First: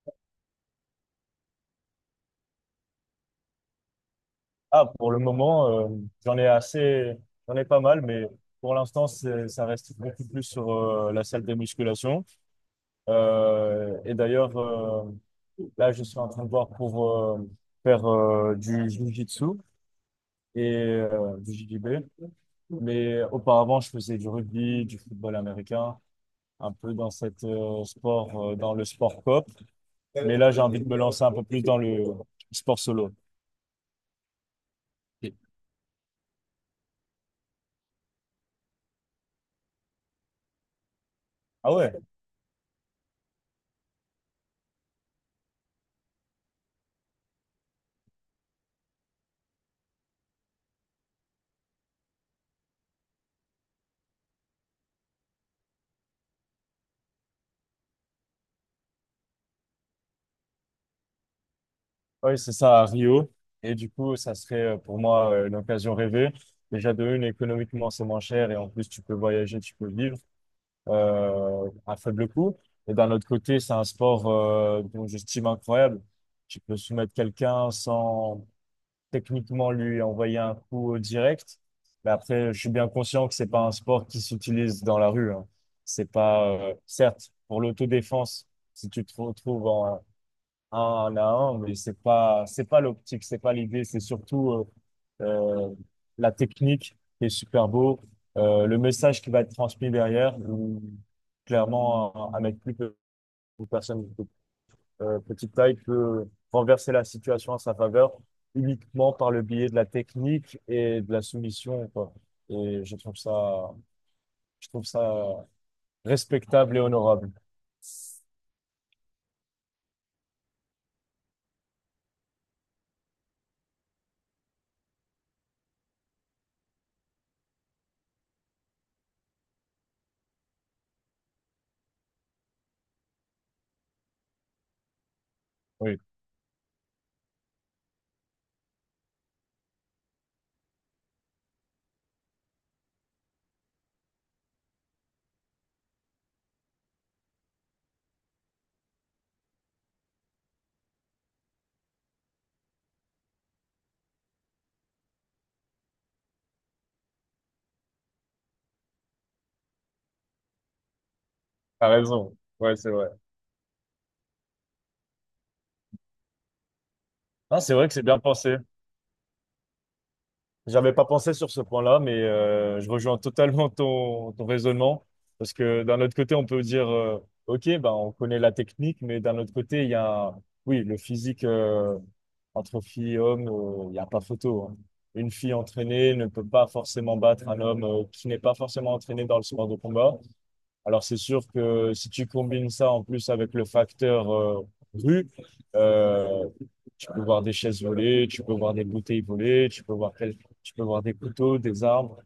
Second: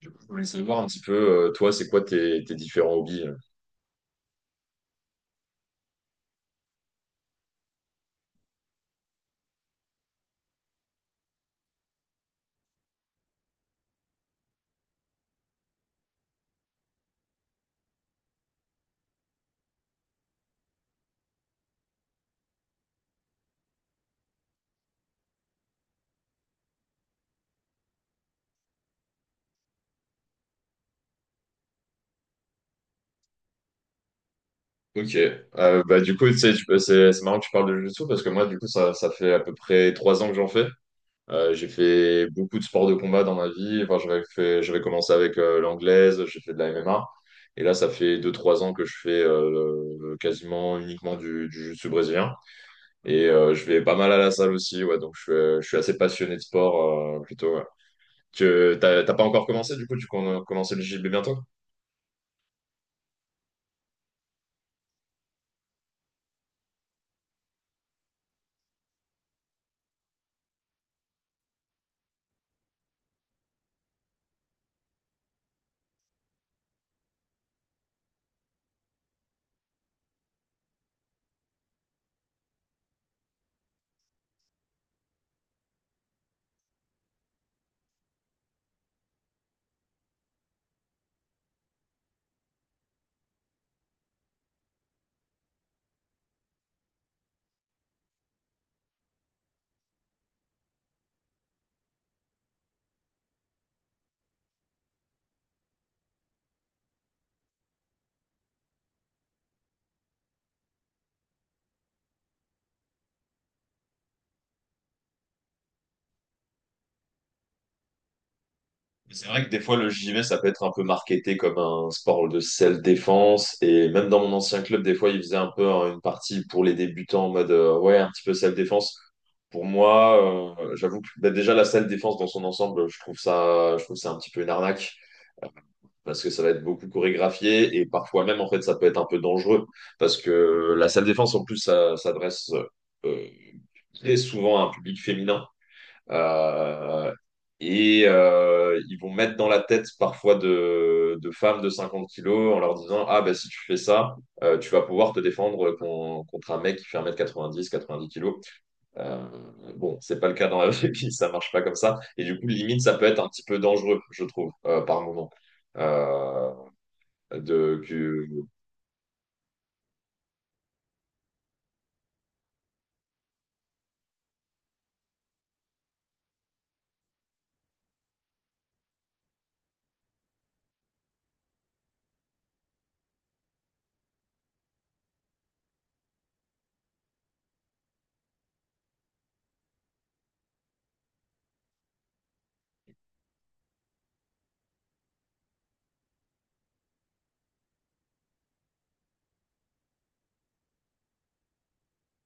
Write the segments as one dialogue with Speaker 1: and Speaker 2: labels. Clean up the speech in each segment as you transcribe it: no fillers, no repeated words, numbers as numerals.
Speaker 1: Du coup, je voulais savoir un petit peu, toi, c'est quoi tes différents hobbies?
Speaker 2: Ah, pour le moment, j'en ai assez, j'en ai pas mal, mais pour l'instant, ça reste beaucoup plus sur la salle de musculation. Et d'ailleurs, là, je suis en train de voir pour faire du jiu-jitsu et du JJB. Mais auparavant, je faisais du rugby, du football américain, un peu dans cette sport, dans le sport cop. Mais là, j'ai envie de me lancer un peu plus dans le sport solo.
Speaker 1: Ok. Du coup, tu sais, c'est marrant que tu parles de jiu-jitsu parce que moi, du coup, ça fait à peu près 3 ans que j'en fais. J'ai
Speaker 2: Ah ouais?
Speaker 1: fait beaucoup de sports de combat dans ma vie. Enfin, j'avais commencé avec l'anglaise, j'ai fait de la MMA. Et là, ça fait 2, 3 ans que je fais quasiment uniquement du jiu-jitsu brésilien. Je vais pas mal à la salle aussi. Ouais, donc, je suis assez passionné de sport plutôt. Ouais. Tu t'as T'as pas encore commencé, du coup, tu comptes commencer le JB bientôt?
Speaker 2: Oui, c'est ça, à Rio. Et du coup, ça serait pour moi l'occasion rêvée. Déjà, de une, économiquement, c'est moins cher et en plus, tu peux voyager, tu peux vivre à faible coût. Et d'un autre côté, c'est un sport dont j'estime incroyable. Tu peux soumettre quelqu'un sans techniquement lui envoyer un coup au direct. Mais après, je suis bien conscient que c'est pas un sport qui s'utilise dans la rue, hein. C'est pas, certes, pour l'autodéfense, si tu te retrouves en, un à un, mais c'est pas l'optique, c'est pas l'idée, c'est surtout euh, euh, la technique qui est super beau, le message qui va être transmis derrière, où clairement un mec une personne de petite taille peut renverser la situation à sa faveur uniquement par le biais de la technique et de la soumission, quoi. Et je trouve ça respectable et honorable.
Speaker 1: C'est vrai que des fois, le JV, ça peut être un peu marketé comme un sport de self-défense. Et même dans mon ancien club, des fois, ils faisaient un peu hein, une partie pour les débutants en mode ouais, un petit peu self-défense. Pour moi, j'avoue que bah, déjà la self-défense dans son ensemble, je trouve ça un petit peu une arnaque,
Speaker 2: Oui,
Speaker 1: parce que ça va être beaucoup chorégraphié et parfois même en fait ça peut être un peu dangereux parce que la salle défense en plus ça s'adresse euh, très souvent à un public féminin. Euh, et ils vont mettre dans la tête parfois de femmes de 50 kilos en leur disant: ah bah si tu fais ça tu vas pouvoir te défendre contre un mec qui fait 1m90 90 kilos. euh, bon, c'est pas le cas dans la vraie vie, ça marche pas comme
Speaker 2: t'as
Speaker 1: ça, et
Speaker 2: raison.
Speaker 1: du coup
Speaker 2: Ouais,
Speaker 1: limite
Speaker 2: c'est
Speaker 1: ça peut
Speaker 2: vrai.
Speaker 1: être un petit peu dangereux je trouve par moment. Euh,
Speaker 2: Ah, c'est
Speaker 1: de,
Speaker 2: vrai que c'est bien
Speaker 1: que,
Speaker 2: pensé. J'avais pas pensé sur ce point-là, mais je rejoins totalement ton raisonnement. Parce que d'un autre côté, on peut dire, OK, ben, on connaît la technique, mais d'un autre côté, il y a, oui, le physique entre filles et hommes, il n'y a pas photo, hein. Une fille entraînée ne peut pas forcément battre un homme qui n'est pas forcément entraîné dans le sport de combat. Alors c'est sûr que si tu combines ça en plus avec le facteur rue, euh, tu peux voir des chaises volées, tu peux voir des bouteilles volées, tu peux voir, tu peux voir des couteaux, des armes.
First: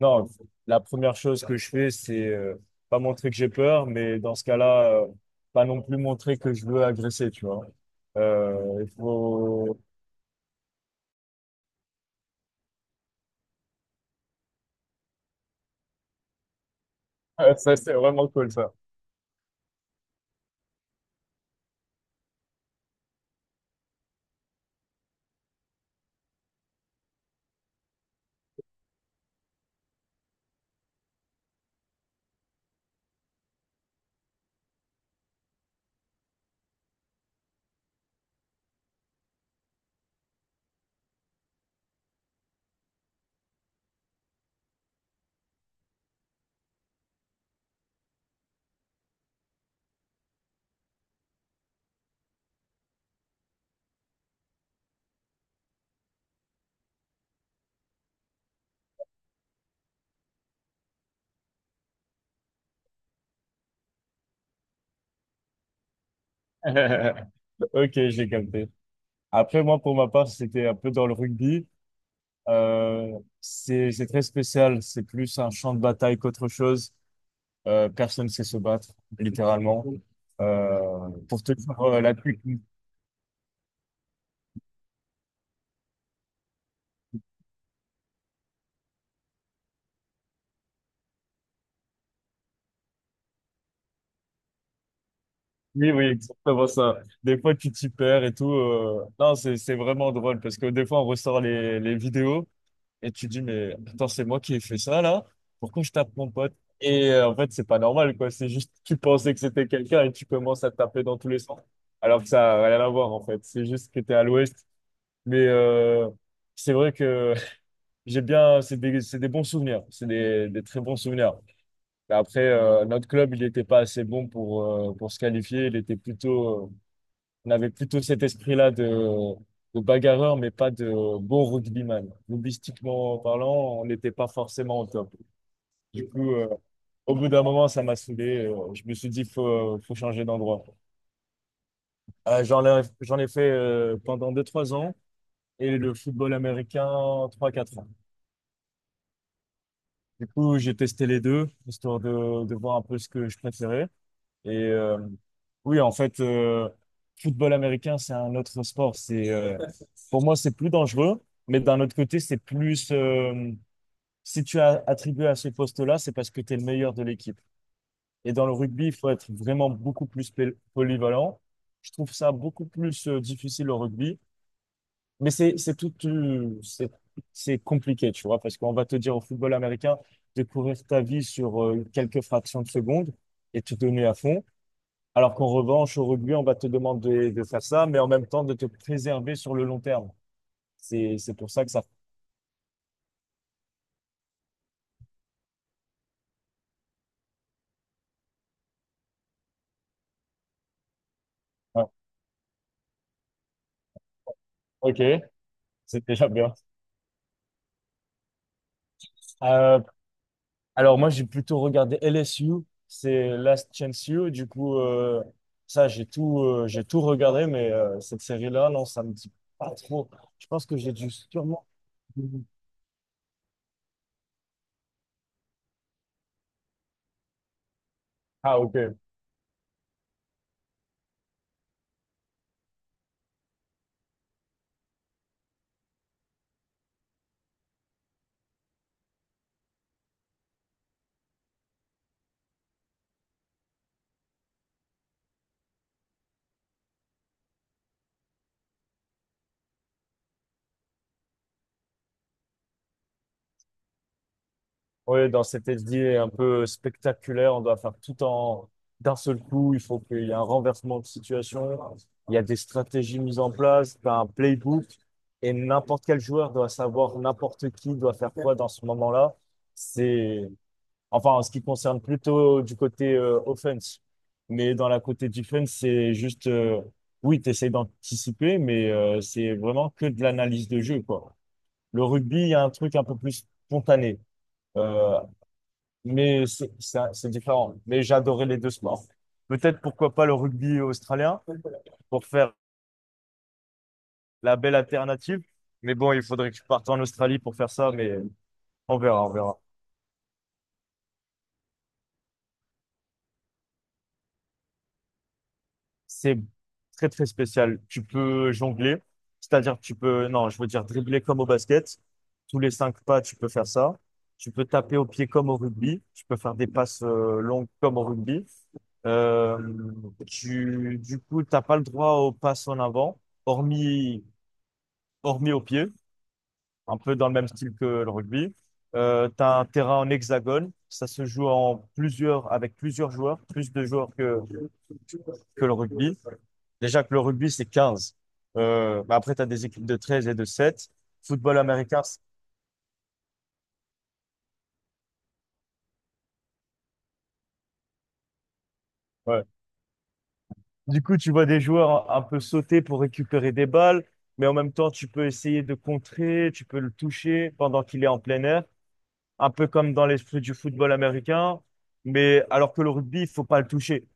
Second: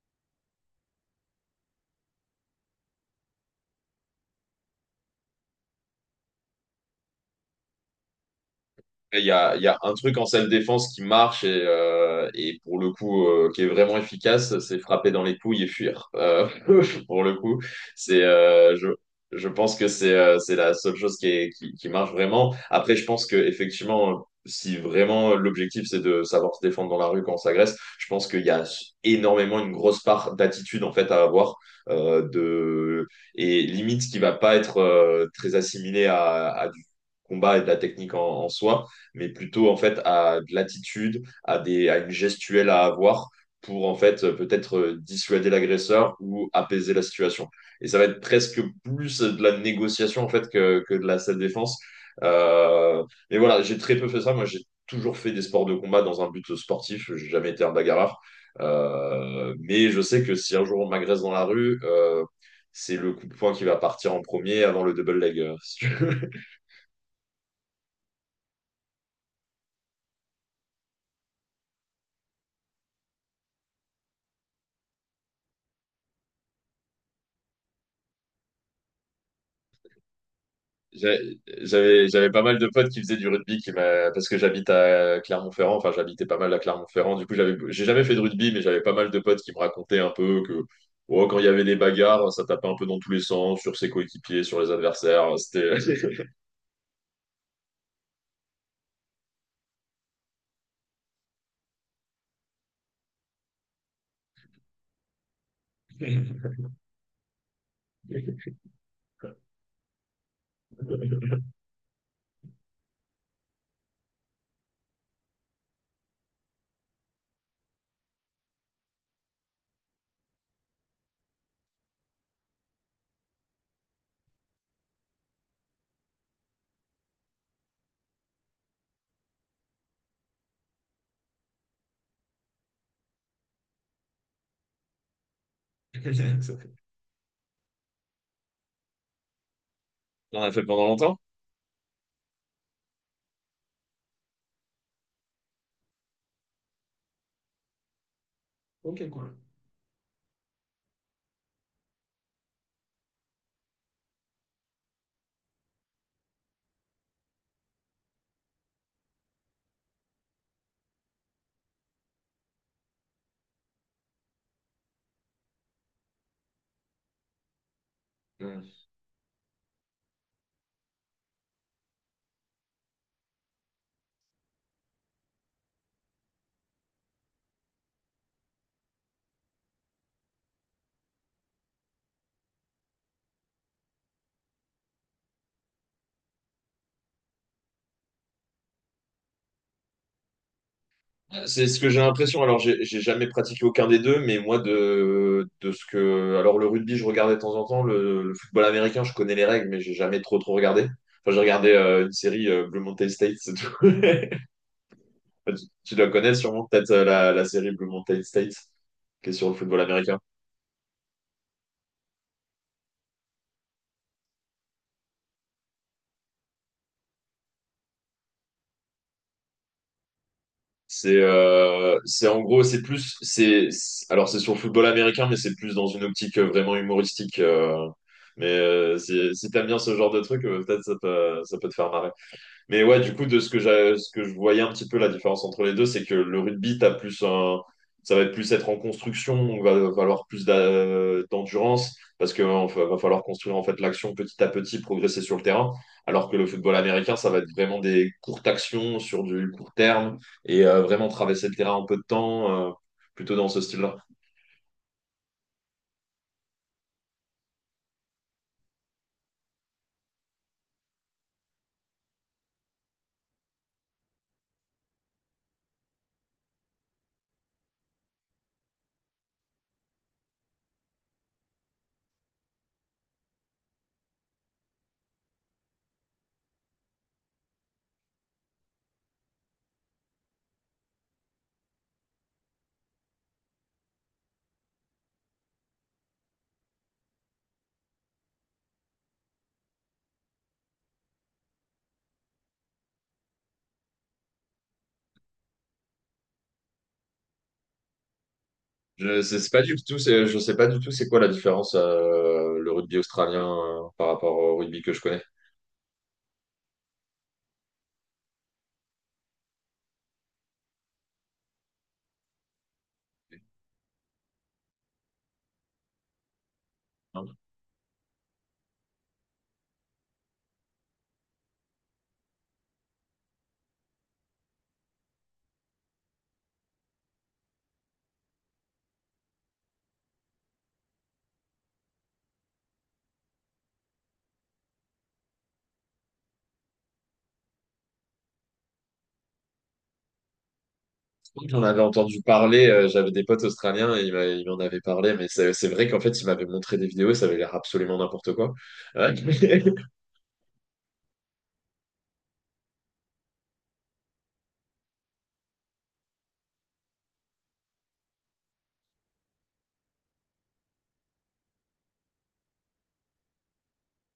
Speaker 2: Non, la première chose que je fais, c'est pas montrer que j'ai peur, mais dans ce cas-là, pas non plus montrer que je veux agresser, tu vois. Il
Speaker 1: Il y a
Speaker 2: faut...
Speaker 1: un truc en salle défense qui marche et pour le coup qui est vraiment efficace, c'est frapper dans les couilles et fuir. Pour le coup,
Speaker 2: Ça, c'est
Speaker 1: c'est
Speaker 2: vraiment cool, ça.
Speaker 1: euh, je, je pense que c'est la seule chose qui marche vraiment. Après, je pense que effectivement, si vraiment l'objectif c'est de savoir se défendre dans la rue quand on s'agresse, je pense qu'il y a énormément une grosse part d'attitude en fait à avoir de et limite qui va pas être très assimilée à du combat et de la technique en en soi, mais plutôt en fait à de l'attitude, à une gestuelle à avoir pour en fait peut-être dissuader l'agresseur ou apaiser la situation. Et ça va être presque plus de la négociation en fait que de la self-défense. Euh, mais voilà, j'ai très peu fait ça. Moi, j'ai toujours fait des sports de combat dans un but sportif. J'ai jamais été un bagarreur. Mais je sais que si un jour on m'agresse dans la rue, c'est le coup de poing qui va partir en premier avant le double leg. Si tu veux.
Speaker 2: Ok, j'ai capté. Après, moi, pour ma part, c'était un peu dans le rugby. C'est très spécial. C'est plus un champ de bataille qu'autre chose. Personne ne sait se battre, littéralement.
Speaker 1: J'a-
Speaker 2: Pour te dire la
Speaker 1: J'avais
Speaker 2: plus...
Speaker 1: pas mal de potes qui faisaient du rugby parce que j'habite à Clermont-Ferrand, enfin j'habitais pas mal à Clermont-Ferrand, du coup j'ai jamais fait de rugby, mais j'avais pas mal de potes qui me racontaient un peu que oh, quand il y avait des bagarres, ça tapait un peu dans tous les sens, sur ses coéquipiers, sur les adversaires, c'était...
Speaker 2: Oui, oui, exactement ça. Des fois, tu t'y perds et tout. Non, c'est vraiment drôle parce que des fois, on ressort les vidéos et tu dis, mais attends, c'est moi qui ai fait ça, là? Pourquoi je tape mon pote? Et en fait, c'est pas normal, quoi. C'est juste, tu pensais que c'était quelqu'un et tu commences à taper dans tous les sens. Alors que ça n'a rien à voir, en fait. C'est juste que t'es à l'ouest. Mais c'est vrai que j'ai bien, c'est des bons souvenirs, c'est des très bons souvenirs. Mais après, notre club, il n'était pas assez bon pour se qualifier. Il était plutôt, on avait plutôt cet esprit-là de bagarreur, mais pas de bon rugbyman. Rugbystiquement parlant, on n'était pas forcément au top. Du coup,
Speaker 1: Ok.
Speaker 2: au bout d'un moment, ça m'a saoulé. Je me suis dit, faut changer
Speaker 1: On a fait
Speaker 2: d'endroit.
Speaker 1: pendant longtemps?
Speaker 2: J'en ai fait pendant deux trois ans et le football américain trois quatre ans.
Speaker 1: Ok, cool.
Speaker 2: Du coup, j'ai testé les deux, histoire de voir un peu ce que je préférais. Et oui, en fait, football américain, c'est un autre sport. Pour moi, c'est plus dangereux, mais d'un autre côté, c'est plus... si tu as attribué à ce poste-là, c'est parce que tu es le meilleur de l'équipe. Et dans le
Speaker 1: Mm.
Speaker 2: rugby, il faut être vraiment beaucoup polyvalent. Je trouve ça beaucoup plus difficile au rugby. Mais c'est tout, c'est compliqué, tu vois, parce qu'on va te dire au football américain de courir ta vie sur quelques fractions de secondes et te donner à fond, alors qu'en revanche, au rugby, on va te demander de faire ça, mais en même temps de te préserver sur le long terme. C'est pour ça
Speaker 1: C'est
Speaker 2: que
Speaker 1: ce
Speaker 2: ça...
Speaker 1: que j'ai l'impression. Alors, j'ai jamais pratiqué aucun des deux, mais moi, de ce que. Alors, le rugby, je regardais de temps en temps. Le football américain, je connais les règles, mais j'ai jamais trop regardé. Enfin, j'ai regardé
Speaker 2: Ah,
Speaker 1: une série Blue Mountain State, c'est tout.
Speaker 2: ok,
Speaker 1: Enfin, Tu tu
Speaker 2: c'est
Speaker 1: dois
Speaker 2: déjà
Speaker 1: connaître
Speaker 2: bien.
Speaker 1: sûrement peut-être la série Blue Mountain State, qui est sur le football
Speaker 2: Euh,
Speaker 1: américain.
Speaker 2: Alors moi, j'ai plutôt regardé LSU, c'est Last Chance U. Du coup, ça, j'ai tout regardé, mais cette série-là, non, ça me dit pas trop. Je pense que j'ai dû sûrement...
Speaker 1: C'est en gros, c'est plus. C'est- Alors, c'est sur le football américain, mais c'est plus dans une optique vraiment humoristique. Mais
Speaker 2: Ah, ok.
Speaker 1: si, si t'aimes bien ce genre de truc, peut-être ça peut te faire marrer. Mais ouais, du coup, de ce que ce que je voyais un petit peu la différence entre les deux, c'est que le rugby, ça va être plus être en construction, on va falloir plus d'endurance, parce que va falloir construire en fait l'action petit à petit, progresser sur le terrain. Alors que le football américain, ça va être vraiment des courtes actions sur du court terme et vraiment traverser le terrain en peu de temps, plutôt dans ce style-là.
Speaker 2: Oui, dans cette SD un peu spectaculaire, on doit faire tout en d'un seul coup. Il faut qu'il y ait un renversement de situation. Il y a des stratégies mises en place, t'as un playbook, et n'importe quel joueur doit savoir n'importe qui doit faire quoi dans ce moment-là. C'est Enfin, en ce qui concerne plutôt du côté offense. Mais dans la côté defense, c'est juste, oui, tu essaies d'anticiper, mais c'est vraiment que de l'analyse de jeu, quoi. Le rugby, il y a un truc un peu plus spontané. Euh, mais c'est différent. Mais j'adorais les deux sports. Peut-être pourquoi pas le rugby australien pour faire la belle alternative. Mais bon, il faudrait que je parte en Australie pour faire ça, mais on
Speaker 1: Je
Speaker 2: verra, on
Speaker 1: sais c'est
Speaker 2: verra.
Speaker 1: pas du tout, je sais pas du tout c'est quoi la différence le rugby australien par rapport au rugby que je connais.
Speaker 2: C'est très très spécial. Tu peux jongler, c'est-à-dire que tu peux, non, je veux dire dribbler comme au basket. Tous les 5 pas, tu peux faire ça. Tu peux taper au pied comme au rugby. Tu peux faire des passes longues comme au rugby. Euh, du coup, t'as pas le droit aux passes en avant, hormis, hormis au pied, un peu dans le même style que le rugby. T'as un terrain en hexagone. Ça se joue en plusieurs, avec plusieurs joueurs, plus de joueurs que le rugby. Déjà que le rugby, c'est 15. Bah après, tu as des équipes de 13 et de 7. Football
Speaker 1: J'en avais
Speaker 2: américain,
Speaker 1: entendu parler, j'avais des potes australiens et ils m'en avaient parlé, mais c'est vrai qu'en fait, ils m'avaient montré des vidéos et ça avait l'air absolument n'importe quoi. Ouais.
Speaker 2: ouais. Du coup, tu vois des joueurs un peu sauter pour récupérer des balles, mais en même temps, tu peux essayer de contrer, tu peux le toucher pendant qu'il est en plein air, un peu comme dans l'esprit du football américain. Mais alors que le rugby, il faut pas le toucher,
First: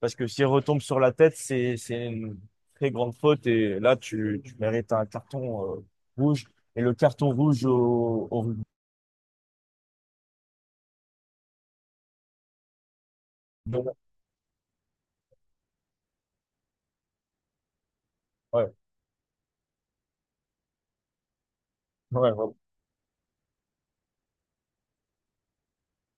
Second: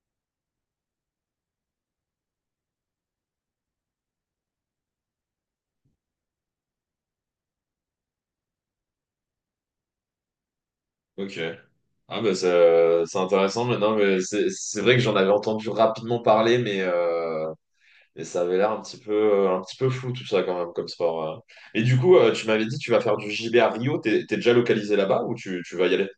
Speaker 2: parce que s'il retombe sur la tête, c'est une très grande faute, et là, tu mérites un carton rouge, et le carton rouge au rugby.
Speaker 1: Ok. C'est intéressant maintenant, mais c'est vrai que j'en avais entendu rapidement parler, mais ça avait l'air
Speaker 2: Ouais,
Speaker 1: un petit peu flou tout ça quand même comme sport. Et du coup,
Speaker 2: ouais,
Speaker 1: tu
Speaker 2: ouais.
Speaker 1: m'avais dit tu vas faire du JB à Rio, t'es t'es déjà localisé là-bas ou tu vas y aller?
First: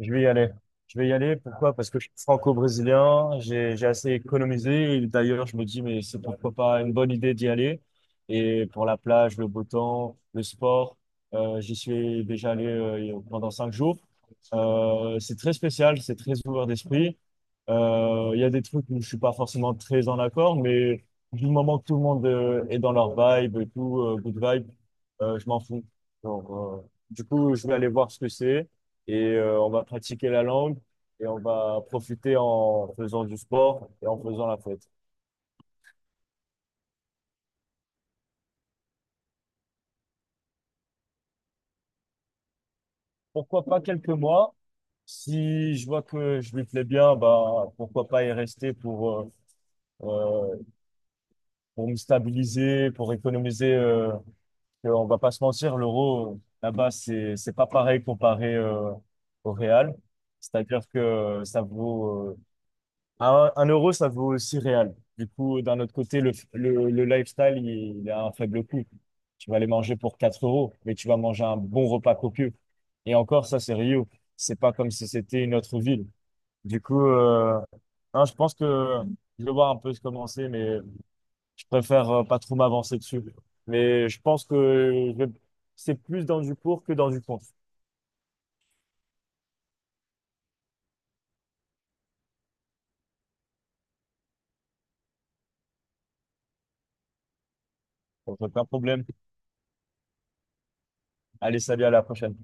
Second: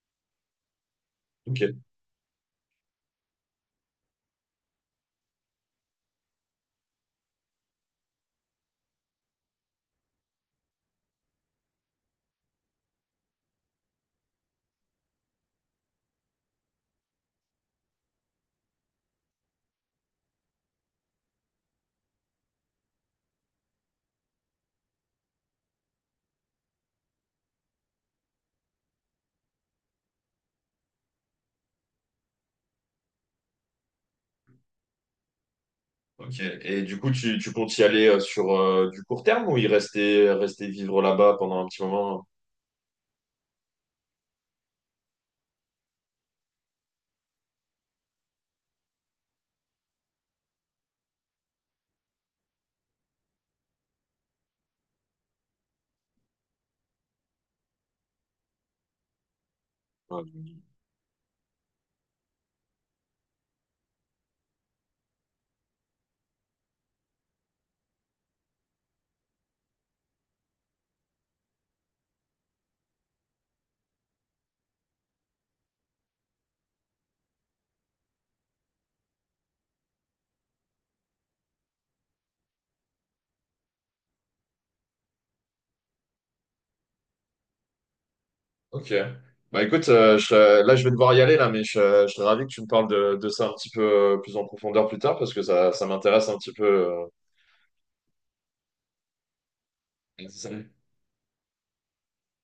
Speaker 2: Je vais y aller. Je vais y aller. Pourquoi?
Speaker 1: Ok.
Speaker 2: Parce que je suis franco-brésilien, j'ai assez économisé. Et d'ailleurs, je me dis, mais c'est pourquoi pas une bonne idée d'y aller. Et pour la plage, le beau temps, le sport, j'y suis déjà allé pendant 5 jours. C'est très spécial, c'est très ouvert d'esprit. Il y a des trucs où je suis pas forcément très en accord, mais du moment que tout le monde est dans leur vibe et tout, good vibe, je m'en fous. Donc, du coup, je vais aller voir ce que c'est et on va pratiquer la langue et on va profiter en faisant du sport et en faisant la fête.
Speaker 1: Ok. Et du coup, tu comptes y aller sur du court terme ou y rester, rester vivre là-bas pendant un petit moment?
Speaker 2: Pourquoi pas quelques mois? Si je vois que je lui plais bien, bah pourquoi pas y rester euh, pour me stabiliser, pour économiser. On va pas se mentir, l'euro là-bas c'est pas pareil comparé au réal.
Speaker 1: Ouais.
Speaker 2: C'est-à-dire que ça vaut un euro, ça vaut aussi réel. Du coup, d'un autre côté, le lifestyle, il a un faible coût. Tu vas aller manger pour 4 euros, mais tu vas manger un bon repas copieux. Et encore, ça, c'est Rio. C'est pas comme si c'était une autre ville. Du coup, non, je pense que je vais voir un peu se commencer, mais je préfère pas trop m'avancer dessus. Mais je pense que c'est plus dans du pour que dans du contre.
Speaker 1: Ok. Bah écoute, là je vais devoir y aller là, mais je serais ravi que tu me parles de ça un petit peu plus en profondeur plus tard parce que ça m'intéresse un petit peu.
Speaker 2: Donc, aucun problème.
Speaker 1: euh,
Speaker 2: Allez, salut, à la prochaine.